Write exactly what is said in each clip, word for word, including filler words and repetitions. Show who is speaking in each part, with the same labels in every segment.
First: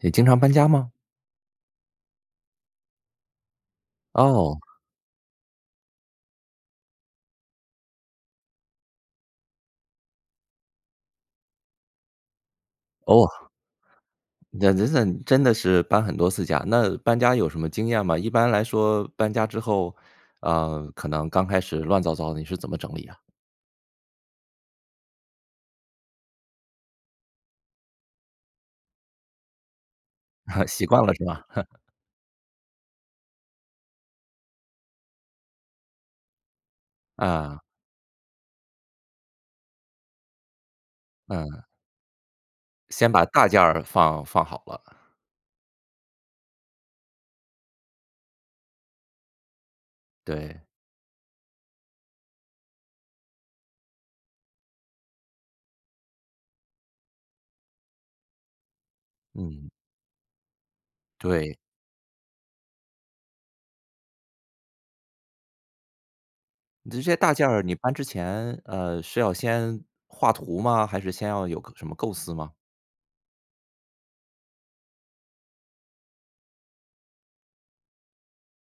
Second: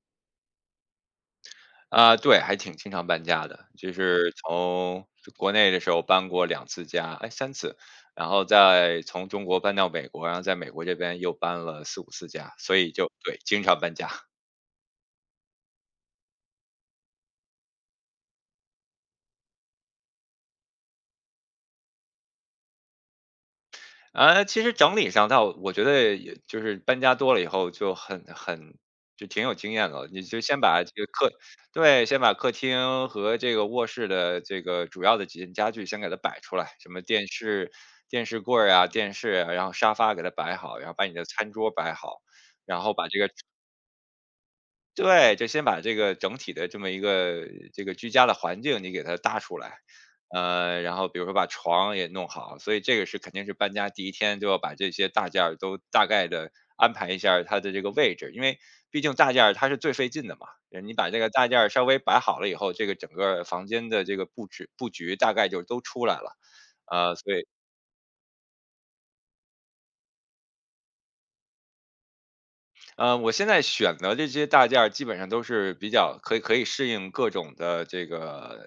Speaker 1: 也经常搬家吗？
Speaker 2: 啊，对，还挺经常搬家的，就是
Speaker 1: 哦。
Speaker 2: 从就国内的时候搬过两次家，哎，三次。然后再从中国搬到美国，然后在美国这边又搬了四五次家，所以就
Speaker 1: 哦。
Speaker 2: 对，经常搬家。
Speaker 1: 那真的真的是搬很多次家。那搬家有什么经验吗？一般来说搬家之后，呃，可能刚开始乱糟糟的，你是怎么整理啊？
Speaker 2: 啊，其实整理上倒我觉得也就是搬家多了以后就很很就挺有经验了。你就先 把
Speaker 1: 习
Speaker 2: 这
Speaker 1: 惯
Speaker 2: 个
Speaker 1: 了是
Speaker 2: 客
Speaker 1: 吧？
Speaker 2: 对，先把客厅和这个卧室的这个主要的几件家具先给它摆出来，什么电
Speaker 1: 啊。
Speaker 2: 视、电视柜儿啊、电视啊，然后沙发给它摆好，然后把你的餐
Speaker 1: 嗯。
Speaker 2: 桌摆好。然后把
Speaker 1: 先
Speaker 2: 这
Speaker 1: 把
Speaker 2: 个
Speaker 1: 大件儿放放好了。
Speaker 2: 对，就先把这个整体的这么一个这个居家的环境你给它搭出来。
Speaker 1: 对。
Speaker 2: 呃，然后比如说把床也弄好，所以这个是肯定是搬家第一天就要把这些大件儿都大概的安排一下儿它的这个位置，因为毕竟大件儿它
Speaker 1: 嗯。
Speaker 2: 是最费劲的嘛。呃你把这个大
Speaker 1: 对。
Speaker 2: 件儿稍微摆好了以后，这个整个房间的这个布置布局大概就都出来了。
Speaker 1: 你这
Speaker 2: 呃，
Speaker 1: 些
Speaker 2: 所
Speaker 1: 大
Speaker 2: 以
Speaker 1: 件儿你搬之前，呃，是要先画图吗？还是先要有个什么构思吗？
Speaker 2: 呃，我现在选的这些大件儿基本上都是比较可以可以适应各种的这个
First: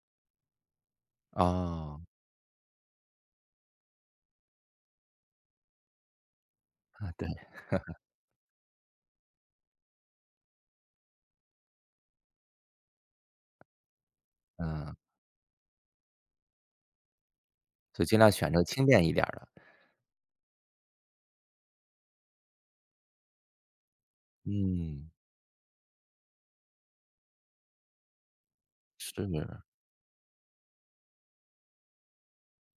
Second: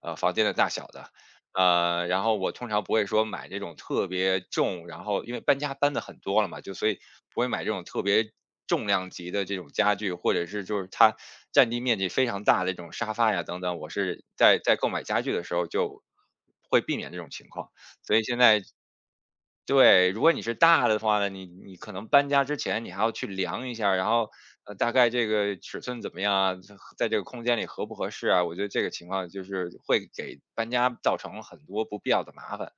Speaker 2: 呃房间的大小的。
Speaker 1: 哦。
Speaker 2: 呃，然后我通常不会说买这种特别重，然后因为搬家搬的很多了嘛，就所以
Speaker 1: 啊，对。
Speaker 2: 不会买这种特别重量级的这种家具，或者是就是它占地面积非常大的这种沙发呀等等，我是在在购
Speaker 1: 嗯。
Speaker 2: 买家具的时候就会避免这种情况。
Speaker 1: 所以
Speaker 2: 所
Speaker 1: 尽
Speaker 2: 以
Speaker 1: 量
Speaker 2: 现
Speaker 1: 选
Speaker 2: 在
Speaker 1: 择轻便一点儿的。
Speaker 2: 对，如果你是大的话呢，你你可能搬家之前你还要去量一下，然后呃大概
Speaker 1: 嗯。
Speaker 2: 这个尺寸怎么样啊，这在这个空间里合不合适啊？我觉得这个情况就
Speaker 1: 是。
Speaker 2: 是会给搬家造成很多不必要的麻烦。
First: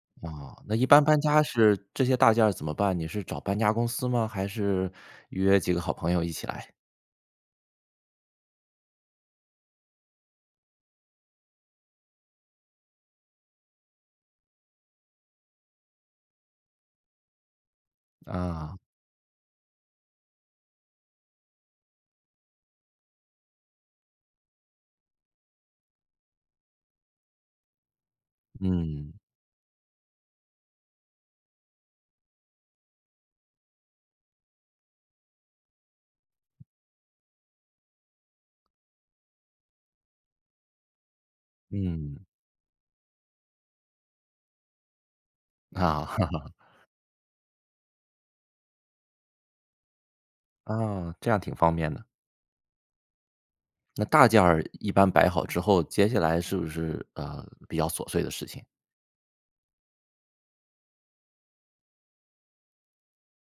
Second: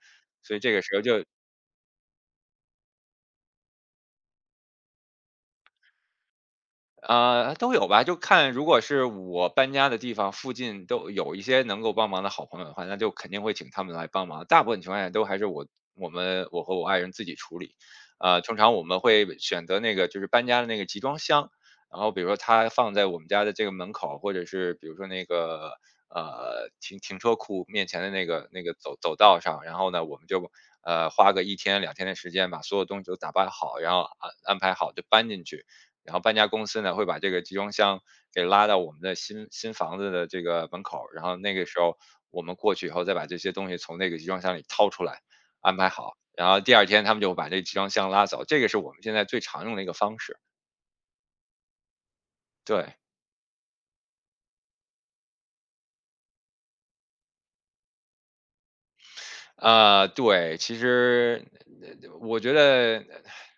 Speaker 2: 所
Speaker 1: 啊，
Speaker 2: 以这
Speaker 1: 那
Speaker 2: 个
Speaker 1: 一
Speaker 2: 时候
Speaker 1: 般搬
Speaker 2: 就
Speaker 1: 家是这些大件儿怎么办？你是找搬家公司吗？还是约几个好朋友一起来？
Speaker 2: 啊，都有吧，就看如果是我搬家的地方附近都有一些能够帮忙的好朋友的话，那就肯定会请他们来帮忙。大部分情况下都还是我我们我和我爱人自己处理。呃，通常
Speaker 1: 啊。
Speaker 2: 我们会选择那个就是搬家的那个集装箱，然后比如说它放在我们家的这个门口，或者是比如说那个呃停停车库面前的那个那个走
Speaker 1: 嗯。
Speaker 2: 走道上，然后呢我们就呃花个一天两天的时间把所有东西都打包好，然后安安排好就搬进去。然后搬家公司呢会把这个集装箱给拉到我们的新新房子的这个门口儿，然后那个时候
Speaker 1: 嗯。
Speaker 2: 我们过去以后再把这些东西从那个集装箱里掏出来，安排
Speaker 1: 啊
Speaker 2: 好，然 后第二天他们就把这个集装箱拉走，这个是我们现在最常用的一个方式，
Speaker 1: 啊，这样挺方便的。
Speaker 2: 对。
Speaker 1: 那大件儿一般摆好之后，接下来是不是，呃，比较琐碎的事情？
Speaker 2: 呃，对，其实呃我觉得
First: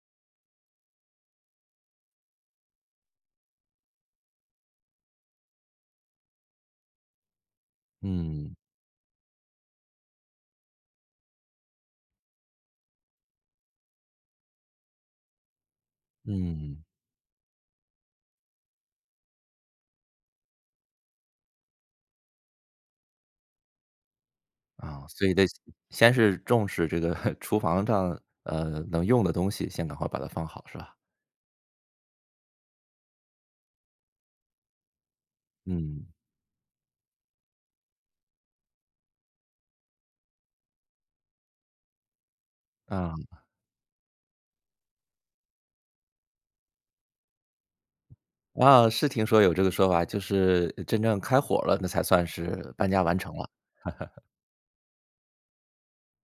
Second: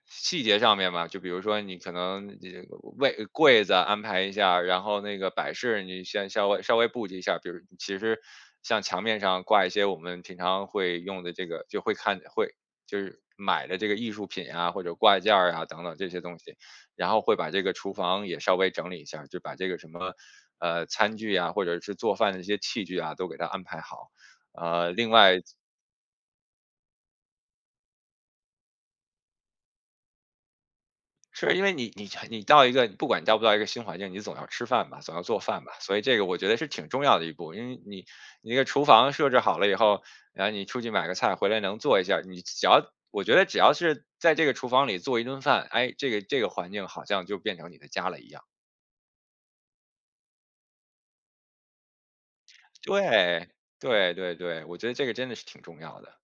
Speaker 2: 细节上面嘛，就比如说你可能这个位柜子安排一下，然后那个摆饰你先稍微稍微布置一下，比如其实
Speaker 1: 嗯。
Speaker 2: 像墙面上挂一些我们平常会用的这个，就会看会就是买的这个艺术品啊，或者挂件儿啊等等这些东西，
Speaker 1: 嗯。
Speaker 2: 然后会把这个厨房也稍微整理一下，就把这个什么呃餐具啊，或者是做饭的一些器具啊，都给它安排好。呃，
Speaker 1: 啊，
Speaker 2: 另
Speaker 1: 所以
Speaker 2: 外
Speaker 1: 得先是重视这个 厨房上，呃，能用的东西，先赶快把它放好，是吧？
Speaker 2: 是因为你你你到一个，不管你到不到一个新环境，你总要吃饭吧，总要做饭吧，所以
Speaker 1: 嗯。
Speaker 2: 这个我觉得是挺重要的一步。因为你你那个厨房设置好了以后，然后你出去买个菜回来能做一下，你只要我
Speaker 1: 啊。
Speaker 2: 觉得只要是在这个厨房里做一顿饭，哎，这个这个环境好像就变成你的家了一样。
Speaker 1: 啊，是听说有这个说法，就是真正开火了，那才算是搬家完成
Speaker 2: 对
Speaker 1: 了。
Speaker 2: 对对对，我觉得这个真的是挺重要的。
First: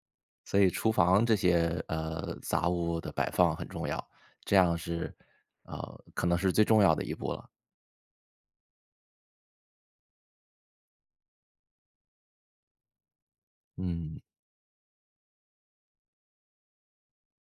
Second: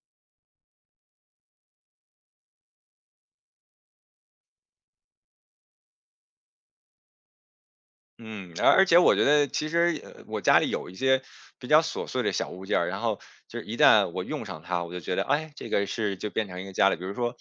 Speaker 1: 所以厨房这些，呃，杂物的摆放很重要，这样是，呃，可能是最重要的一步了。
Speaker 2: 嗯，而而且我觉得其实，呃，我家里有一些比较琐碎的小物件儿，然后就是一旦
Speaker 1: 嗯。
Speaker 2: 我用上它，我就觉得，哎，这个是就变成一个家里，比如说，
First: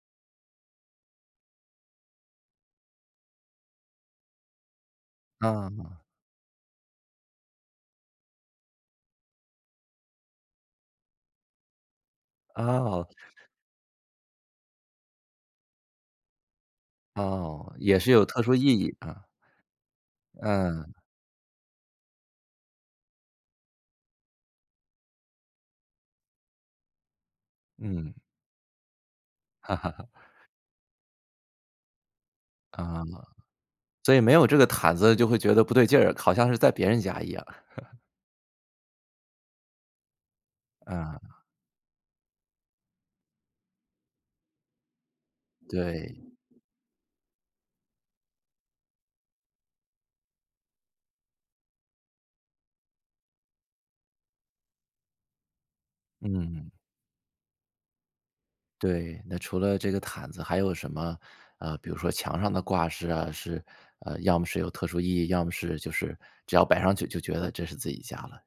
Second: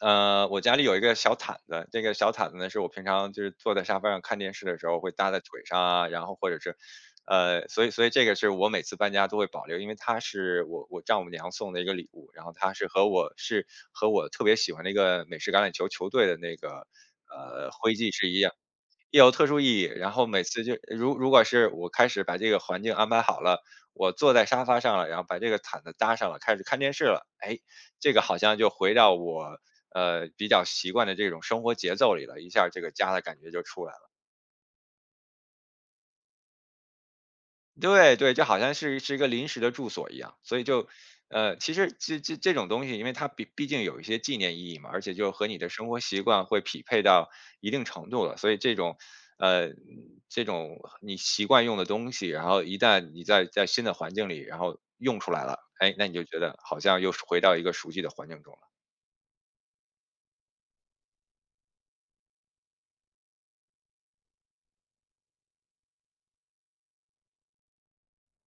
Speaker 2: 呃，我家里有一个小毯子。这个小毯子呢，是我平常就是坐在沙发上看电视的时候会搭在腿上
Speaker 1: 啊。
Speaker 2: 啊，然后或者是，呃，所以所以这个是我每次搬家都会保留，因为它是我我丈母娘送的一个礼物，然后它是和
Speaker 1: 哦。
Speaker 2: 我是和我特别喜欢的一个美式橄榄球球队的那个呃
Speaker 1: 哦，
Speaker 2: 徽
Speaker 1: 也
Speaker 2: 记
Speaker 1: 是有
Speaker 2: 是一
Speaker 1: 特
Speaker 2: 样。
Speaker 1: 殊意义啊。
Speaker 2: 有特殊意义。然后每次就
Speaker 1: 嗯。
Speaker 2: 如如果是我开始把这个环境安排好了，我坐在沙发上了，然后把这个毯子搭上了，开始看电视了，哎，这
Speaker 1: 嗯。
Speaker 2: 个好像就回到我
Speaker 1: 哈哈哈。
Speaker 2: 呃比较习惯的这种生活节奏里了，一下儿这个家的
Speaker 1: 啊，
Speaker 2: 感觉就出来了。
Speaker 1: 所以没有这个毯子就会觉得不对劲儿，好像是在别人家一样。
Speaker 2: 对对，就好像是是一个临时的住所一样，所以就，
Speaker 1: 啊，
Speaker 2: 呃，其实这这这种东西，因为它毕毕竟有一些纪念意义嘛，而且就和你的生活习
Speaker 1: 对。
Speaker 2: 惯会匹配到一定程度了，所以这种，呃，这种你习惯用的东西，然后一旦你在在新的环境里，然后用出来了，哎，那你就觉得
Speaker 1: 嗯。
Speaker 2: 好像又是回到一个熟悉的环境中。
Speaker 1: 对，那除了这个毯子，还有什么，呃，比如说墙上的挂饰啊，是，呃，要么是有特殊意义，要么是就是只要摆上去就觉得这是自己家了。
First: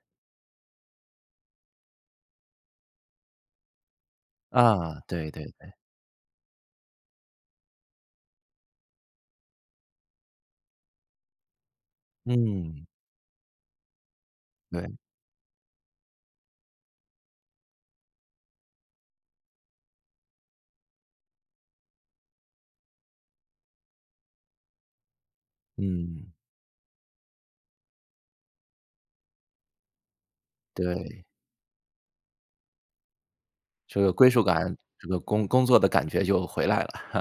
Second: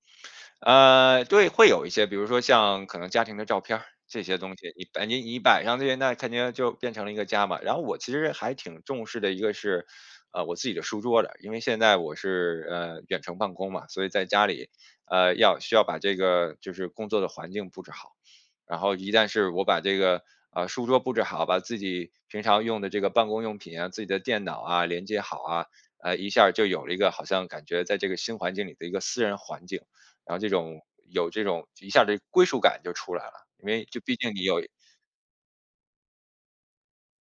Speaker 2: 呃，对，会有一些，比如说像可能家庭的照片儿这些东西，你
Speaker 1: 啊，
Speaker 2: 摆你
Speaker 1: 对
Speaker 2: 你
Speaker 1: 对
Speaker 2: 摆
Speaker 1: 对。
Speaker 2: 上去，那肯定就变成了一个家嘛。然后我其实还挺重视的一个是，呃，我自己的书桌的，因为现在我是
Speaker 1: 嗯。
Speaker 2: 呃远程办公嘛，所以在家里
Speaker 1: 对。
Speaker 2: 呃要需要把这个就是工作的环境布置好。然后一旦是我把这个呃书桌布置好，把自己平常用的这个办公用品啊、自己的电脑啊连接好啊，呃
Speaker 1: 嗯。
Speaker 2: 一下儿就有了一个好像感觉在这个新环境里的一个私人环境。然后这种，
Speaker 1: 对，
Speaker 2: 有这种一下这归属感就出来了，因为就
Speaker 1: 这个
Speaker 2: 毕
Speaker 1: 归
Speaker 2: 竟你
Speaker 1: 属
Speaker 2: 有，
Speaker 1: 感，这个工工作的感觉就回来了。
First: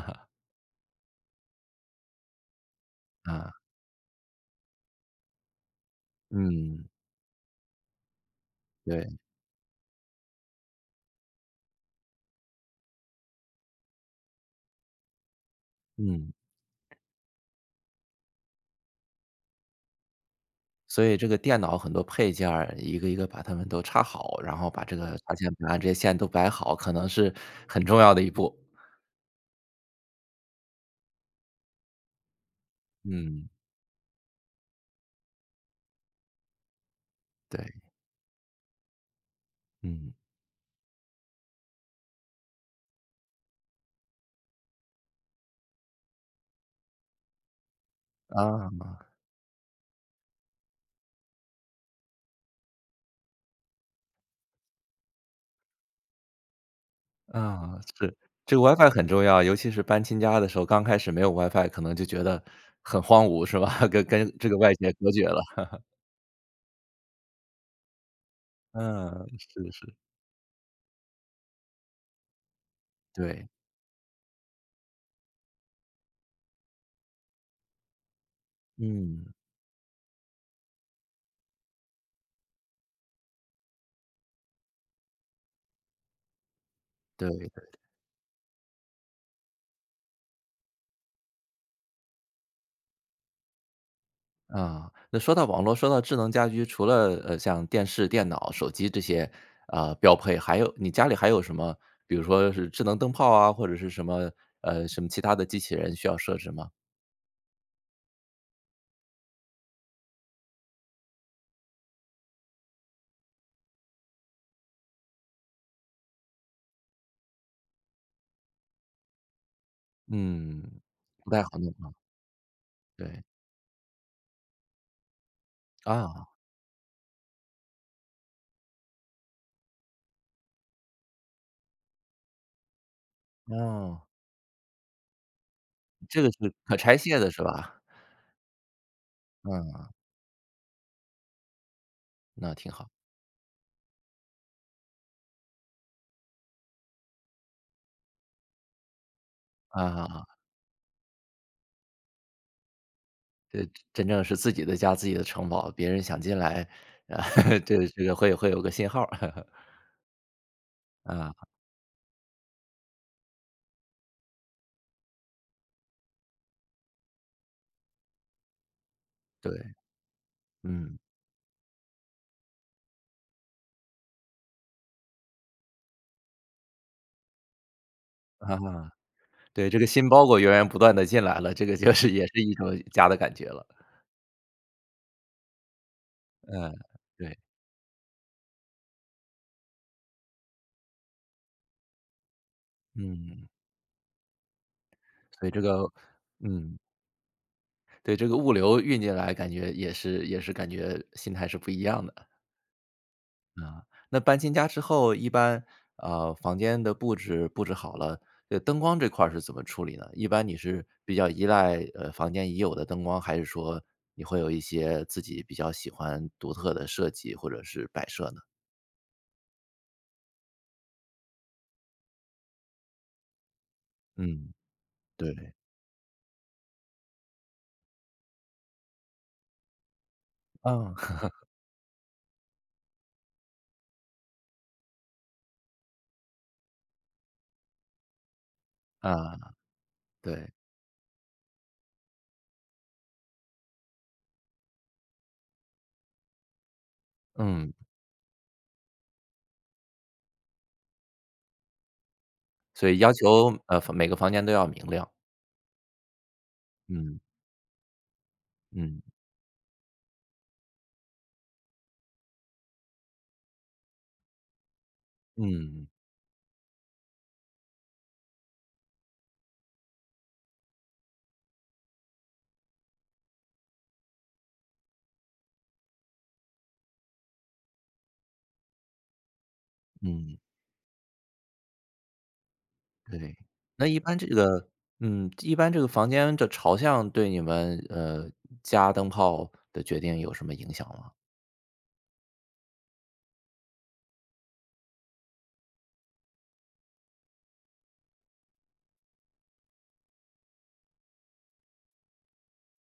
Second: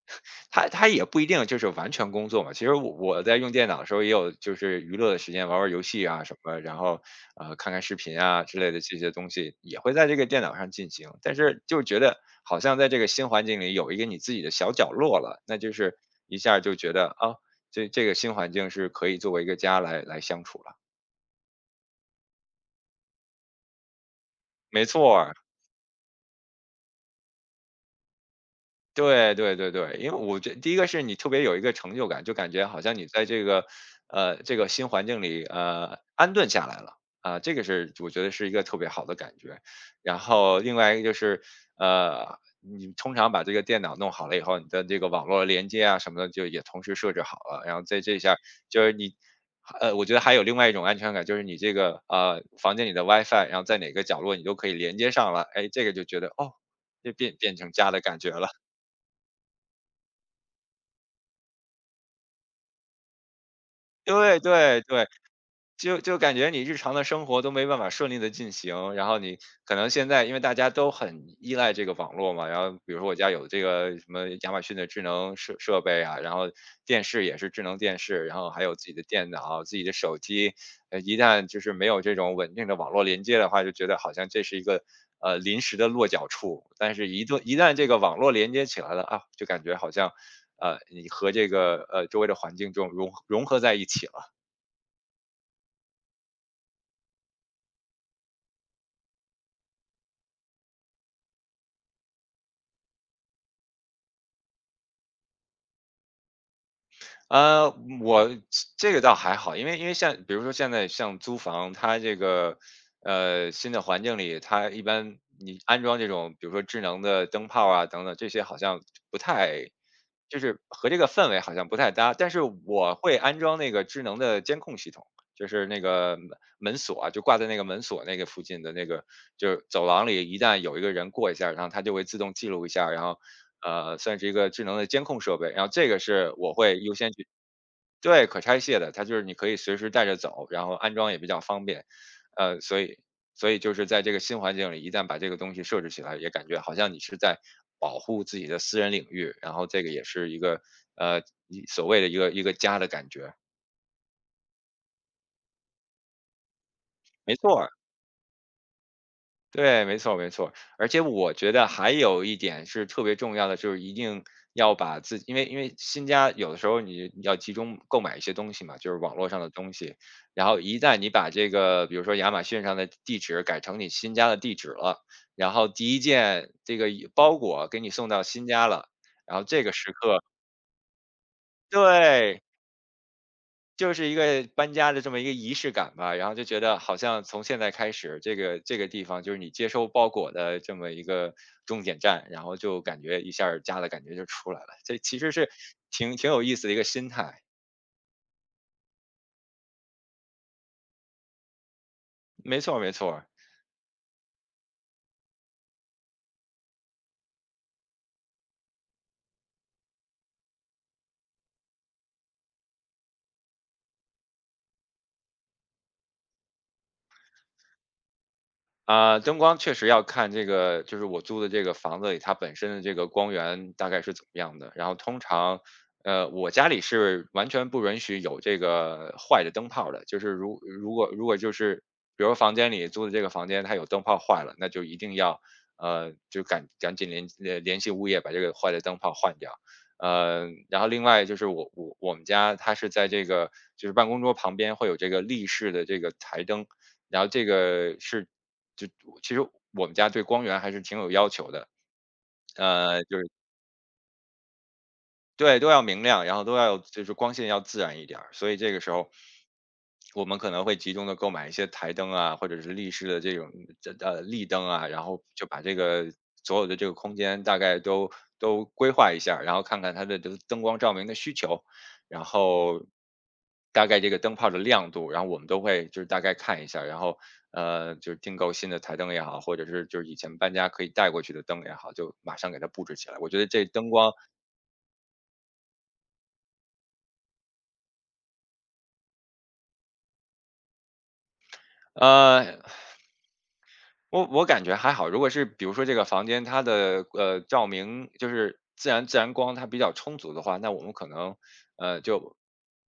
Speaker 2: 它它也不一定就是完全工作嘛。其实我我在
Speaker 1: 啊。
Speaker 2: 用电脑的时候也有就是娱乐的时间，玩玩游戏啊什么，然
Speaker 1: 嗯。
Speaker 2: 后，呃，看看视频啊之类的这
Speaker 1: 对。
Speaker 2: 些东西，也会在这个电脑上进行。但是就觉得好像在这个新环境里有一个你自己的小角落了，那就是
Speaker 1: 嗯。
Speaker 2: 一下就觉得，啊，这这个新环境是可以作为一个家来来相处了。
Speaker 1: 所以这个电脑很多配件儿，一个一个把它们都插好，然后
Speaker 2: 没
Speaker 1: 把这个
Speaker 2: 错，
Speaker 1: 插线板啊这些线都摆好，可能是很重要的一步。
Speaker 2: 对对对对，因为我觉第一个是你特别有一个成就感，就感觉好像你在这
Speaker 1: 嗯。
Speaker 2: 个，呃，这个新环境里，呃，安顿下来了，啊、这个
Speaker 1: 对。
Speaker 2: 是我觉得是一个特别好的感觉。
Speaker 1: 嗯。
Speaker 2: 然后另外一个就是，呃，你通常把这个电脑弄好了以后，你的这个网络连接啊什么的就也同时设置好了，然后在这下就是
Speaker 1: 啊。
Speaker 2: 你。呃，我觉得还有另外一种安全感，就是你这个呃房间里的 WiFi,然后在哪个角落你都可以连接上了，哎，这个就觉得哦，就变变成
Speaker 1: 啊，
Speaker 2: 家的
Speaker 1: 是，
Speaker 2: 感觉了。
Speaker 1: 这个 WiFi 很重要，尤其是搬新家的时候，刚开始没有 WiFi，可能就觉得很荒芜，是吧？跟跟
Speaker 2: 对
Speaker 1: 这个外
Speaker 2: 对
Speaker 1: 界
Speaker 2: 对，
Speaker 1: 隔绝了。
Speaker 2: 就就感觉你日常的生活都没办法顺利的进行，然后
Speaker 1: 嗯，
Speaker 2: 你
Speaker 1: 是
Speaker 2: 可能
Speaker 1: 是。
Speaker 2: 现在因为大家都很依赖这个网络嘛，然后比如说我家有
Speaker 1: 对。
Speaker 2: 这个什么亚马逊的智能设设备啊，然后电视也是智能电视，然后还有自己的
Speaker 1: 嗯。
Speaker 2: 电脑、自己的手机，呃，一旦就是没有这种稳定的网络连接的话，就觉得好像这是一个呃临时的落脚处，但是一
Speaker 1: 对
Speaker 2: 旦一
Speaker 1: 的。
Speaker 2: 旦这个网络连接起来了啊，就感觉好像。呃，你和这个呃周围的环境中融融合在一起了，
Speaker 1: 啊，那说到网络，说到智能家居，除了，呃，像电视、电脑、手机这些，啊，呃标配，还有你家里还有什么，比如说是智能灯泡啊，或者是什么，呃，什么其他的机器人需要设置吗？
Speaker 2: 呃，我这个倒还好，因为因为像比如说现在像租房，它这个呃新的环境里，它一般你安装这种比如说智能的灯泡啊等等这些好像不太，就是
Speaker 1: 嗯。
Speaker 2: 和这个氛
Speaker 1: 不
Speaker 2: 围
Speaker 1: 太好
Speaker 2: 好像
Speaker 1: 弄
Speaker 2: 不太
Speaker 1: 啊。
Speaker 2: 搭。但是我会
Speaker 1: 对。
Speaker 2: 安装那个智能的监控系统，就是那个
Speaker 1: 啊。
Speaker 2: 门门锁啊，就挂在那个门锁那个附近的那个，就是走廊里一旦有一个人过一下，然后它就会自动记录一下，然后呃
Speaker 1: 哦。
Speaker 2: 算是一个智能的监控设备。然后这个
Speaker 1: 这个
Speaker 2: 是我
Speaker 1: 是可
Speaker 2: 会优
Speaker 1: 拆
Speaker 2: 先
Speaker 1: 卸
Speaker 2: 去
Speaker 1: 的是吧？
Speaker 2: 对，可拆卸的，它就是你可以随时
Speaker 1: 嗯。
Speaker 2: 带着走，然后安装也比较方便。
Speaker 1: 那
Speaker 2: 呃，
Speaker 1: 挺
Speaker 2: 所
Speaker 1: 好。
Speaker 2: 以所以就是在这个新环境里，一旦把这个东西设置起来，也感觉好像你是在保护自己的私人领域，然后这个也
Speaker 1: 啊，
Speaker 2: 是一个，呃，一所谓的一个一个家的感觉，
Speaker 1: 这真正是自己的家、自己的城堡，别人想进来，啊，
Speaker 2: 没 错
Speaker 1: 这这个会会有个信号儿。
Speaker 2: 对，没错没错。而且我
Speaker 1: 啊。
Speaker 2: 觉得还有一点是特别重要的，就是一定要把自己因为因为新家有的时候你要集中购买一些东西嘛，就是网络上的东
Speaker 1: 对。
Speaker 2: 西。然后一旦
Speaker 1: 嗯。
Speaker 2: 你把这个，比如说亚马逊上的地址改成你新家的地址了，然后第一件这个包裹给你送到新家了，
Speaker 1: 啊，
Speaker 2: 然后这
Speaker 1: 对，
Speaker 2: 个
Speaker 1: 这个
Speaker 2: 时
Speaker 1: 新
Speaker 2: 刻
Speaker 1: 包裹源源不断的进来了，这个就是也是
Speaker 2: 对，
Speaker 1: 一种家的感觉了。
Speaker 2: 就是一个搬家的这么一个仪式感吧，然后就觉
Speaker 1: 嗯。
Speaker 2: 得好像
Speaker 1: 对。
Speaker 2: 从现在开始，这个这个地方就是你接收包裹的这么一个终点站，然后就感觉一下
Speaker 1: 嗯。
Speaker 2: 儿家的感觉就出来了，这其实
Speaker 1: 所
Speaker 2: 是
Speaker 1: 以这个。
Speaker 2: 挺挺有意思的一
Speaker 1: 嗯。
Speaker 2: 个心态，
Speaker 1: 对，这个物流运进来感觉也是也是感觉心态是不一样的。
Speaker 2: 没错儿没错儿。
Speaker 1: 啊，那搬新家之后，一般，呃，房间的布置布置好了，这灯光这块儿是怎么处理呢？一般你是比较依赖，呃，房间已有的灯光，还是说你会有一些自己比较喜欢独特的设计或者是摆设呢？
Speaker 2: 啊，灯光确实要看这个，就是我租的这个房子里，它本身的这个光源大概是怎么
Speaker 1: 嗯。
Speaker 2: 样的。然后通
Speaker 1: 对。
Speaker 2: 常，呃，我家里是完全不允许有这个坏的灯泡的，就是如如
Speaker 1: 嗯。
Speaker 2: 果如果就是比如房间里租的这个房间它有灯泡坏了，那就一定要呃就赶赶紧联联联系物业把这个坏的灯泡换
Speaker 1: 啊，
Speaker 2: 掉。呃，
Speaker 1: 对。
Speaker 2: 然后另外就是我我我们家它是在这个就是办公桌旁边会有这个立式的这个台灯，然后这
Speaker 1: 嗯，
Speaker 2: 个是就其实我们家对光源还是挺有要求的。
Speaker 1: 所以
Speaker 2: 呃，
Speaker 1: 要
Speaker 2: 就是
Speaker 1: 求，呃，每个房间都要明亮。
Speaker 2: 对，都要明亮，然后都要就是
Speaker 1: 嗯。
Speaker 2: 光线要自然一点儿，所以这个时
Speaker 1: 嗯。
Speaker 2: 候，我们可能会集中的购买一些台灯啊，或者是立式的这种这呃，立灯啊，然后就把这
Speaker 1: 嗯。
Speaker 2: 个所有的这个空间大概都都规划一下儿然后看看它的这个灯光照明的需求，然后大概这个灯泡的亮度，然后我们都会就是大概看一下儿然后，呃，就是订购新的台灯也好，或者是就是以
Speaker 1: 嗯。
Speaker 2: 前搬家可以带过去的灯也好，就马上给它布置起来。我觉
Speaker 1: 对，
Speaker 2: 得这
Speaker 1: 那
Speaker 2: 灯
Speaker 1: 一
Speaker 2: 光
Speaker 1: 般这个。嗯，一般这个房间的朝向对你们，呃，加灯泡的决定有什么影响吗？
Speaker 2: 呃我我感觉还好，如果是比如说这个房间它的呃照明就是自然自然光它比较充足的话，那我们可能呃，就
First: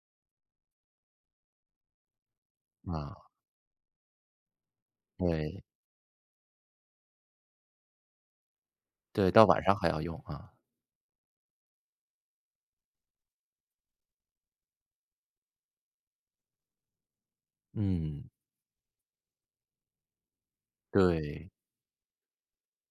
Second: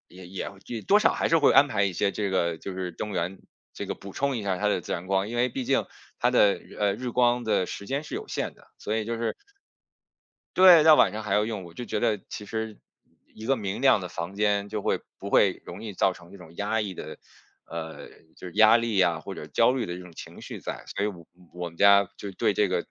Speaker 2: 也也也多少还是会安排一些这个就是灯
Speaker 1: 啊。
Speaker 2: 源，这个补充一下它的自然光，因为
Speaker 1: 对。
Speaker 2: 毕竟它的呃日光的时间是有限的，所以就
Speaker 1: 对，
Speaker 2: 是
Speaker 1: 到晚上还要用啊。
Speaker 2: 对，到晚上还要用，我就觉得其实一个明亮的房间就会不会容易造成这种压抑的，呃，
Speaker 1: 嗯。
Speaker 2: 就是压力啊或者焦虑的这种情绪在，所以我
Speaker 1: 对。
Speaker 2: 我们家就对这个，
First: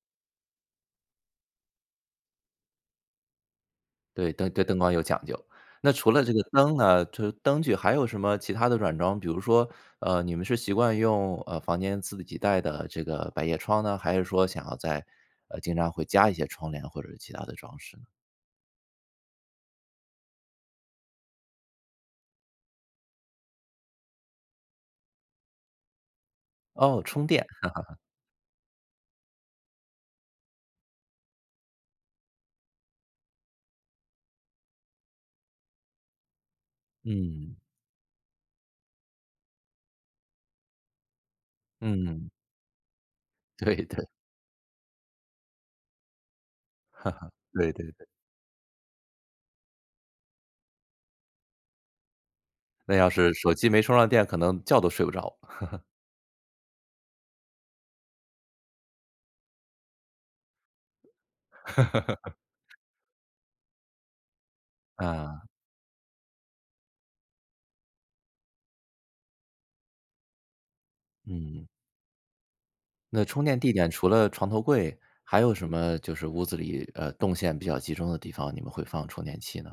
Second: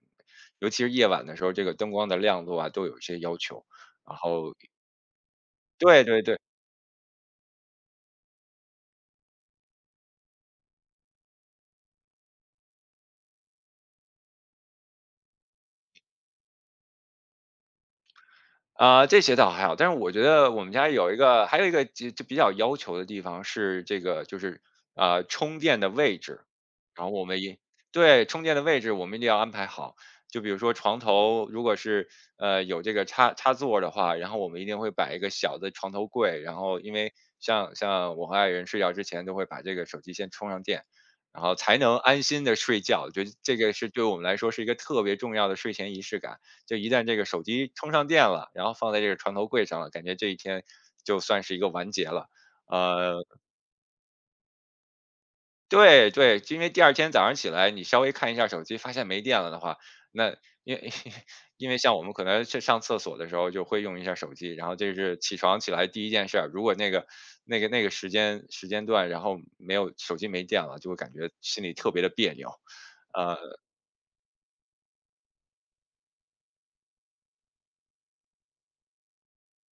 Speaker 2: 尤其是夜晚的时候，这个灯光的亮度啊都有一些要求，然
Speaker 1: 对，灯
Speaker 2: 后
Speaker 1: 对灯光有讲究。那
Speaker 2: 对
Speaker 1: 除
Speaker 2: 对
Speaker 1: 了这
Speaker 2: 对，
Speaker 1: 个灯呢，就是灯具还有什么其他的软装？比如说，呃，你们是习惯用，呃，房间自己带的这个百叶窗呢？还是说想要在呃，经常会加一些窗帘或者是其他的装饰呢？
Speaker 2: 啊，这些倒还好，但是我觉得我们家有一个还有一个就就比较要求的地方是这个就是，呃，充电的位置，
Speaker 1: 哦，
Speaker 2: 然后我
Speaker 1: 充
Speaker 2: 们
Speaker 1: 电。
Speaker 2: 也对，充电的位置我们一定要安排好。就比如说床头如果是，呃，有这个插插座的话，然后我们一定会摆一个小的床头柜，然后因为
Speaker 1: 嗯。
Speaker 2: 像像我和爱人睡觉之前都会把这个手机先充上电，然后才能安
Speaker 1: 嗯。
Speaker 2: 心的睡觉，觉得这个
Speaker 1: 对
Speaker 2: 是对
Speaker 1: 对
Speaker 2: 我们 来说是一个特别重要的睡前仪式感。就一旦这个手机
Speaker 1: 对
Speaker 2: 充
Speaker 1: 对
Speaker 2: 上
Speaker 1: 对，
Speaker 2: 电了，然后放在这个床头柜上了，感觉这一天就算是一个完结了。
Speaker 1: 那要
Speaker 2: 呃，
Speaker 1: 是手机没充上电，可能觉都睡不着。
Speaker 2: 对对，因为第二天早上起来，你稍微看一下手机，发现没电了的话，那因为 因为像我们可能去上厕所的时候就会用一下手机，然后这是起
Speaker 1: 啊。
Speaker 2: 床起来第一件事儿。如果那个那个那个时间时间段，然后没有手机没电了，就会感觉心
Speaker 1: 嗯，
Speaker 2: 里特别的别扭。
Speaker 1: 那充
Speaker 2: 呃。
Speaker 1: 电地点除了床头柜，还有什么就是屋子里，呃，动线比较集中的地方，你们会放充电器呢？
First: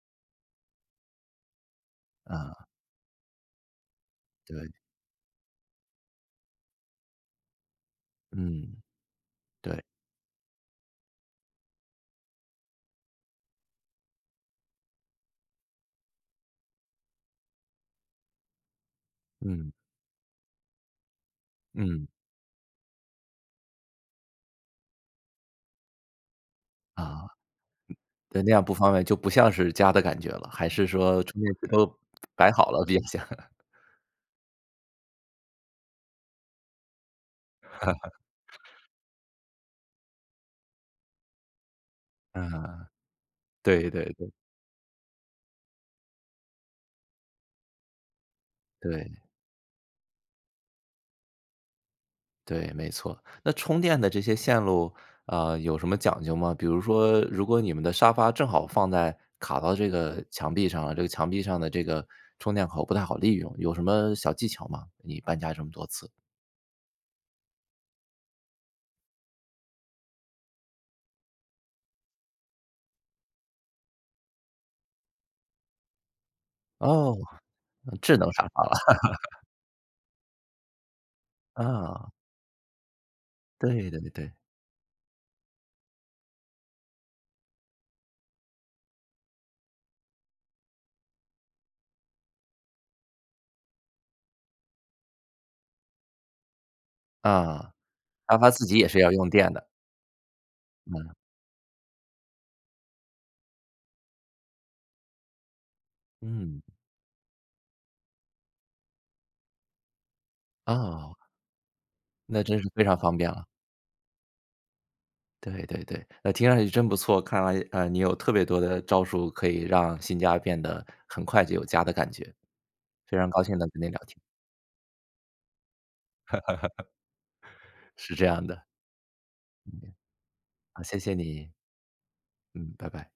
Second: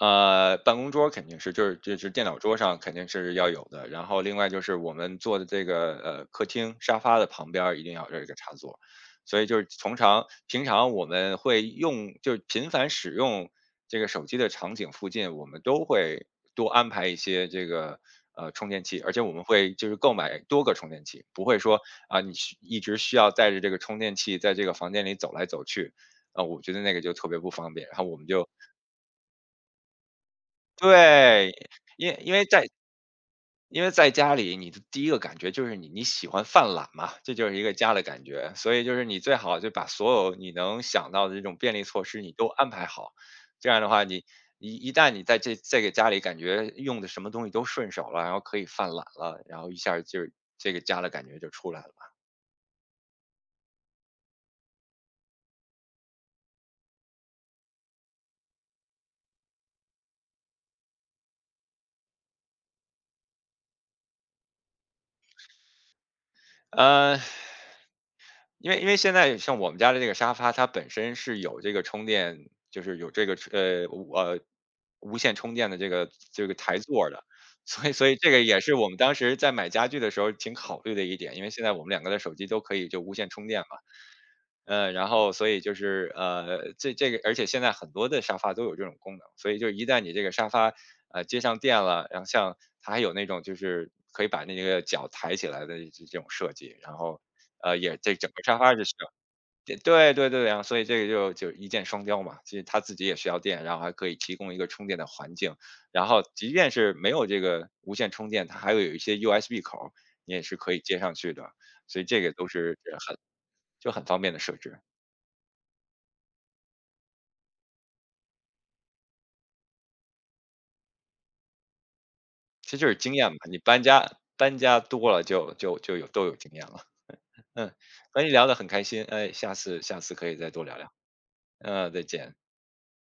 Speaker 2: 呃，办公桌肯定是，就是就是电脑桌
Speaker 1: 啊。
Speaker 2: 上肯定是要有的。然后另外就
Speaker 1: 对。
Speaker 2: 是我们坐的这个呃客厅沙发的旁边儿一定要有一个插
Speaker 1: 嗯。
Speaker 2: 座，所以就是
Speaker 1: 对。
Speaker 2: 通常平常我们会用，就是频繁使用这个手机的场景附近，我们都会多安排一些这个呃充电器，而且我们
Speaker 1: 嗯。
Speaker 2: 会就是购买多个充电器，不会说
Speaker 1: 嗯。
Speaker 2: 啊、你需一直需要带着这个充电器在这个房间里走来走去，啊、我觉得那个就特
Speaker 1: 啊。
Speaker 2: 别不方便。然后我们
Speaker 1: 对，
Speaker 2: 就
Speaker 1: 那样不方便，就不像是家的感觉了，还是说充
Speaker 2: 对，
Speaker 1: 电器都
Speaker 2: 因为因为
Speaker 1: 摆
Speaker 2: 在
Speaker 1: 好了比较像？
Speaker 2: 因为在家里，你的第一个感觉就是你你喜欢犯懒嘛，这就是一个家的感觉。所以就是你最好就把所有你能想到的这种便利措施你都安排
Speaker 1: 啊。
Speaker 2: 好，这样的
Speaker 1: 对
Speaker 2: 话
Speaker 1: 对
Speaker 2: 你。
Speaker 1: 对
Speaker 2: 一一旦你在这这个家里感觉用的什么东西都顺手了，然后可以犯懒
Speaker 1: 对。
Speaker 2: 了，然后一下儿就是这个家的感觉就出来了。
Speaker 1: 对，没错。那充电的这些线路，呃，有什么讲究吗？比如说，如果你们的沙发正好放在卡到这个墙壁上了，这个墙壁上的这个充电口不太好利用，有什么小技巧吗？你搬家这么多次。
Speaker 2: 嗯。呃因为因为现在像我们家的这个沙发，它本身是有这个充电，就是有这个呃无呃无线充电的这个这个台座儿
Speaker 1: 哦。
Speaker 2: 的，所以所以
Speaker 1: 智
Speaker 2: 这
Speaker 1: 能
Speaker 2: 个
Speaker 1: 沙
Speaker 2: 也
Speaker 1: 发了。
Speaker 2: 是我们当时在买家具的时候挺考虑的一点，因为现在我们两个
Speaker 1: 啊，
Speaker 2: 的手机都可以就无线充电嘛，
Speaker 1: 对对对。
Speaker 2: 呃，然后所以就是呃这这个，而且现在很多的沙发都有这种功能，所以就一旦你这个沙发呃接上电了，然后像它还有那种就是可以把那个脚抬起来的这这种设计，然后。
Speaker 1: 啊，
Speaker 2: 呃，也这整
Speaker 1: 沙
Speaker 2: 个
Speaker 1: 发
Speaker 2: 沙
Speaker 1: 自
Speaker 2: 发
Speaker 1: 己
Speaker 2: 是
Speaker 1: 也
Speaker 2: 需
Speaker 1: 是要用电的。
Speaker 2: 对对对对啊，然后所以这个就就一箭双雕嘛。其实他自己也需要电，然后还可以提供一个充电的环境。然后即
Speaker 1: 嗯。
Speaker 2: 便是没有这个无线充电，它还有一些 U S B 口儿，你也是可以接上
Speaker 1: 哦。
Speaker 2: 去的。所以这个
Speaker 1: 那
Speaker 2: 都
Speaker 1: 真是
Speaker 2: 是
Speaker 1: 非常方
Speaker 2: 很
Speaker 1: 便了。
Speaker 2: 就很方便的设置，
Speaker 1: 对对对，那听上去真不错，看来，呃，你有特别多的招数可以让新家变得很快就有家的感觉。
Speaker 2: 其实就是经
Speaker 1: 非常
Speaker 2: 验嘛。
Speaker 1: 高兴
Speaker 2: 你
Speaker 1: 能
Speaker 2: 搬
Speaker 1: 跟你聊
Speaker 2: 家
Speaker 1: 天。
Speaker 2: 搬家多了就就就有都有经验了。嗯，
Speaker 1: 是
Speaker 2: 和
Speaker 1: 这
Speaker 2: 你
Speaker 1: 样
Speaker 2: 聊得
Speaker 1: 的。
Speaker 2: 很开心，哎，下次下次可以再多聊
Speaker 1: 好，
Speaker 2: 聊。
Speaker 1: 谢谢你。
Speaker 2: 嗯，再见。
Speaker 1: 嗯，拜拜。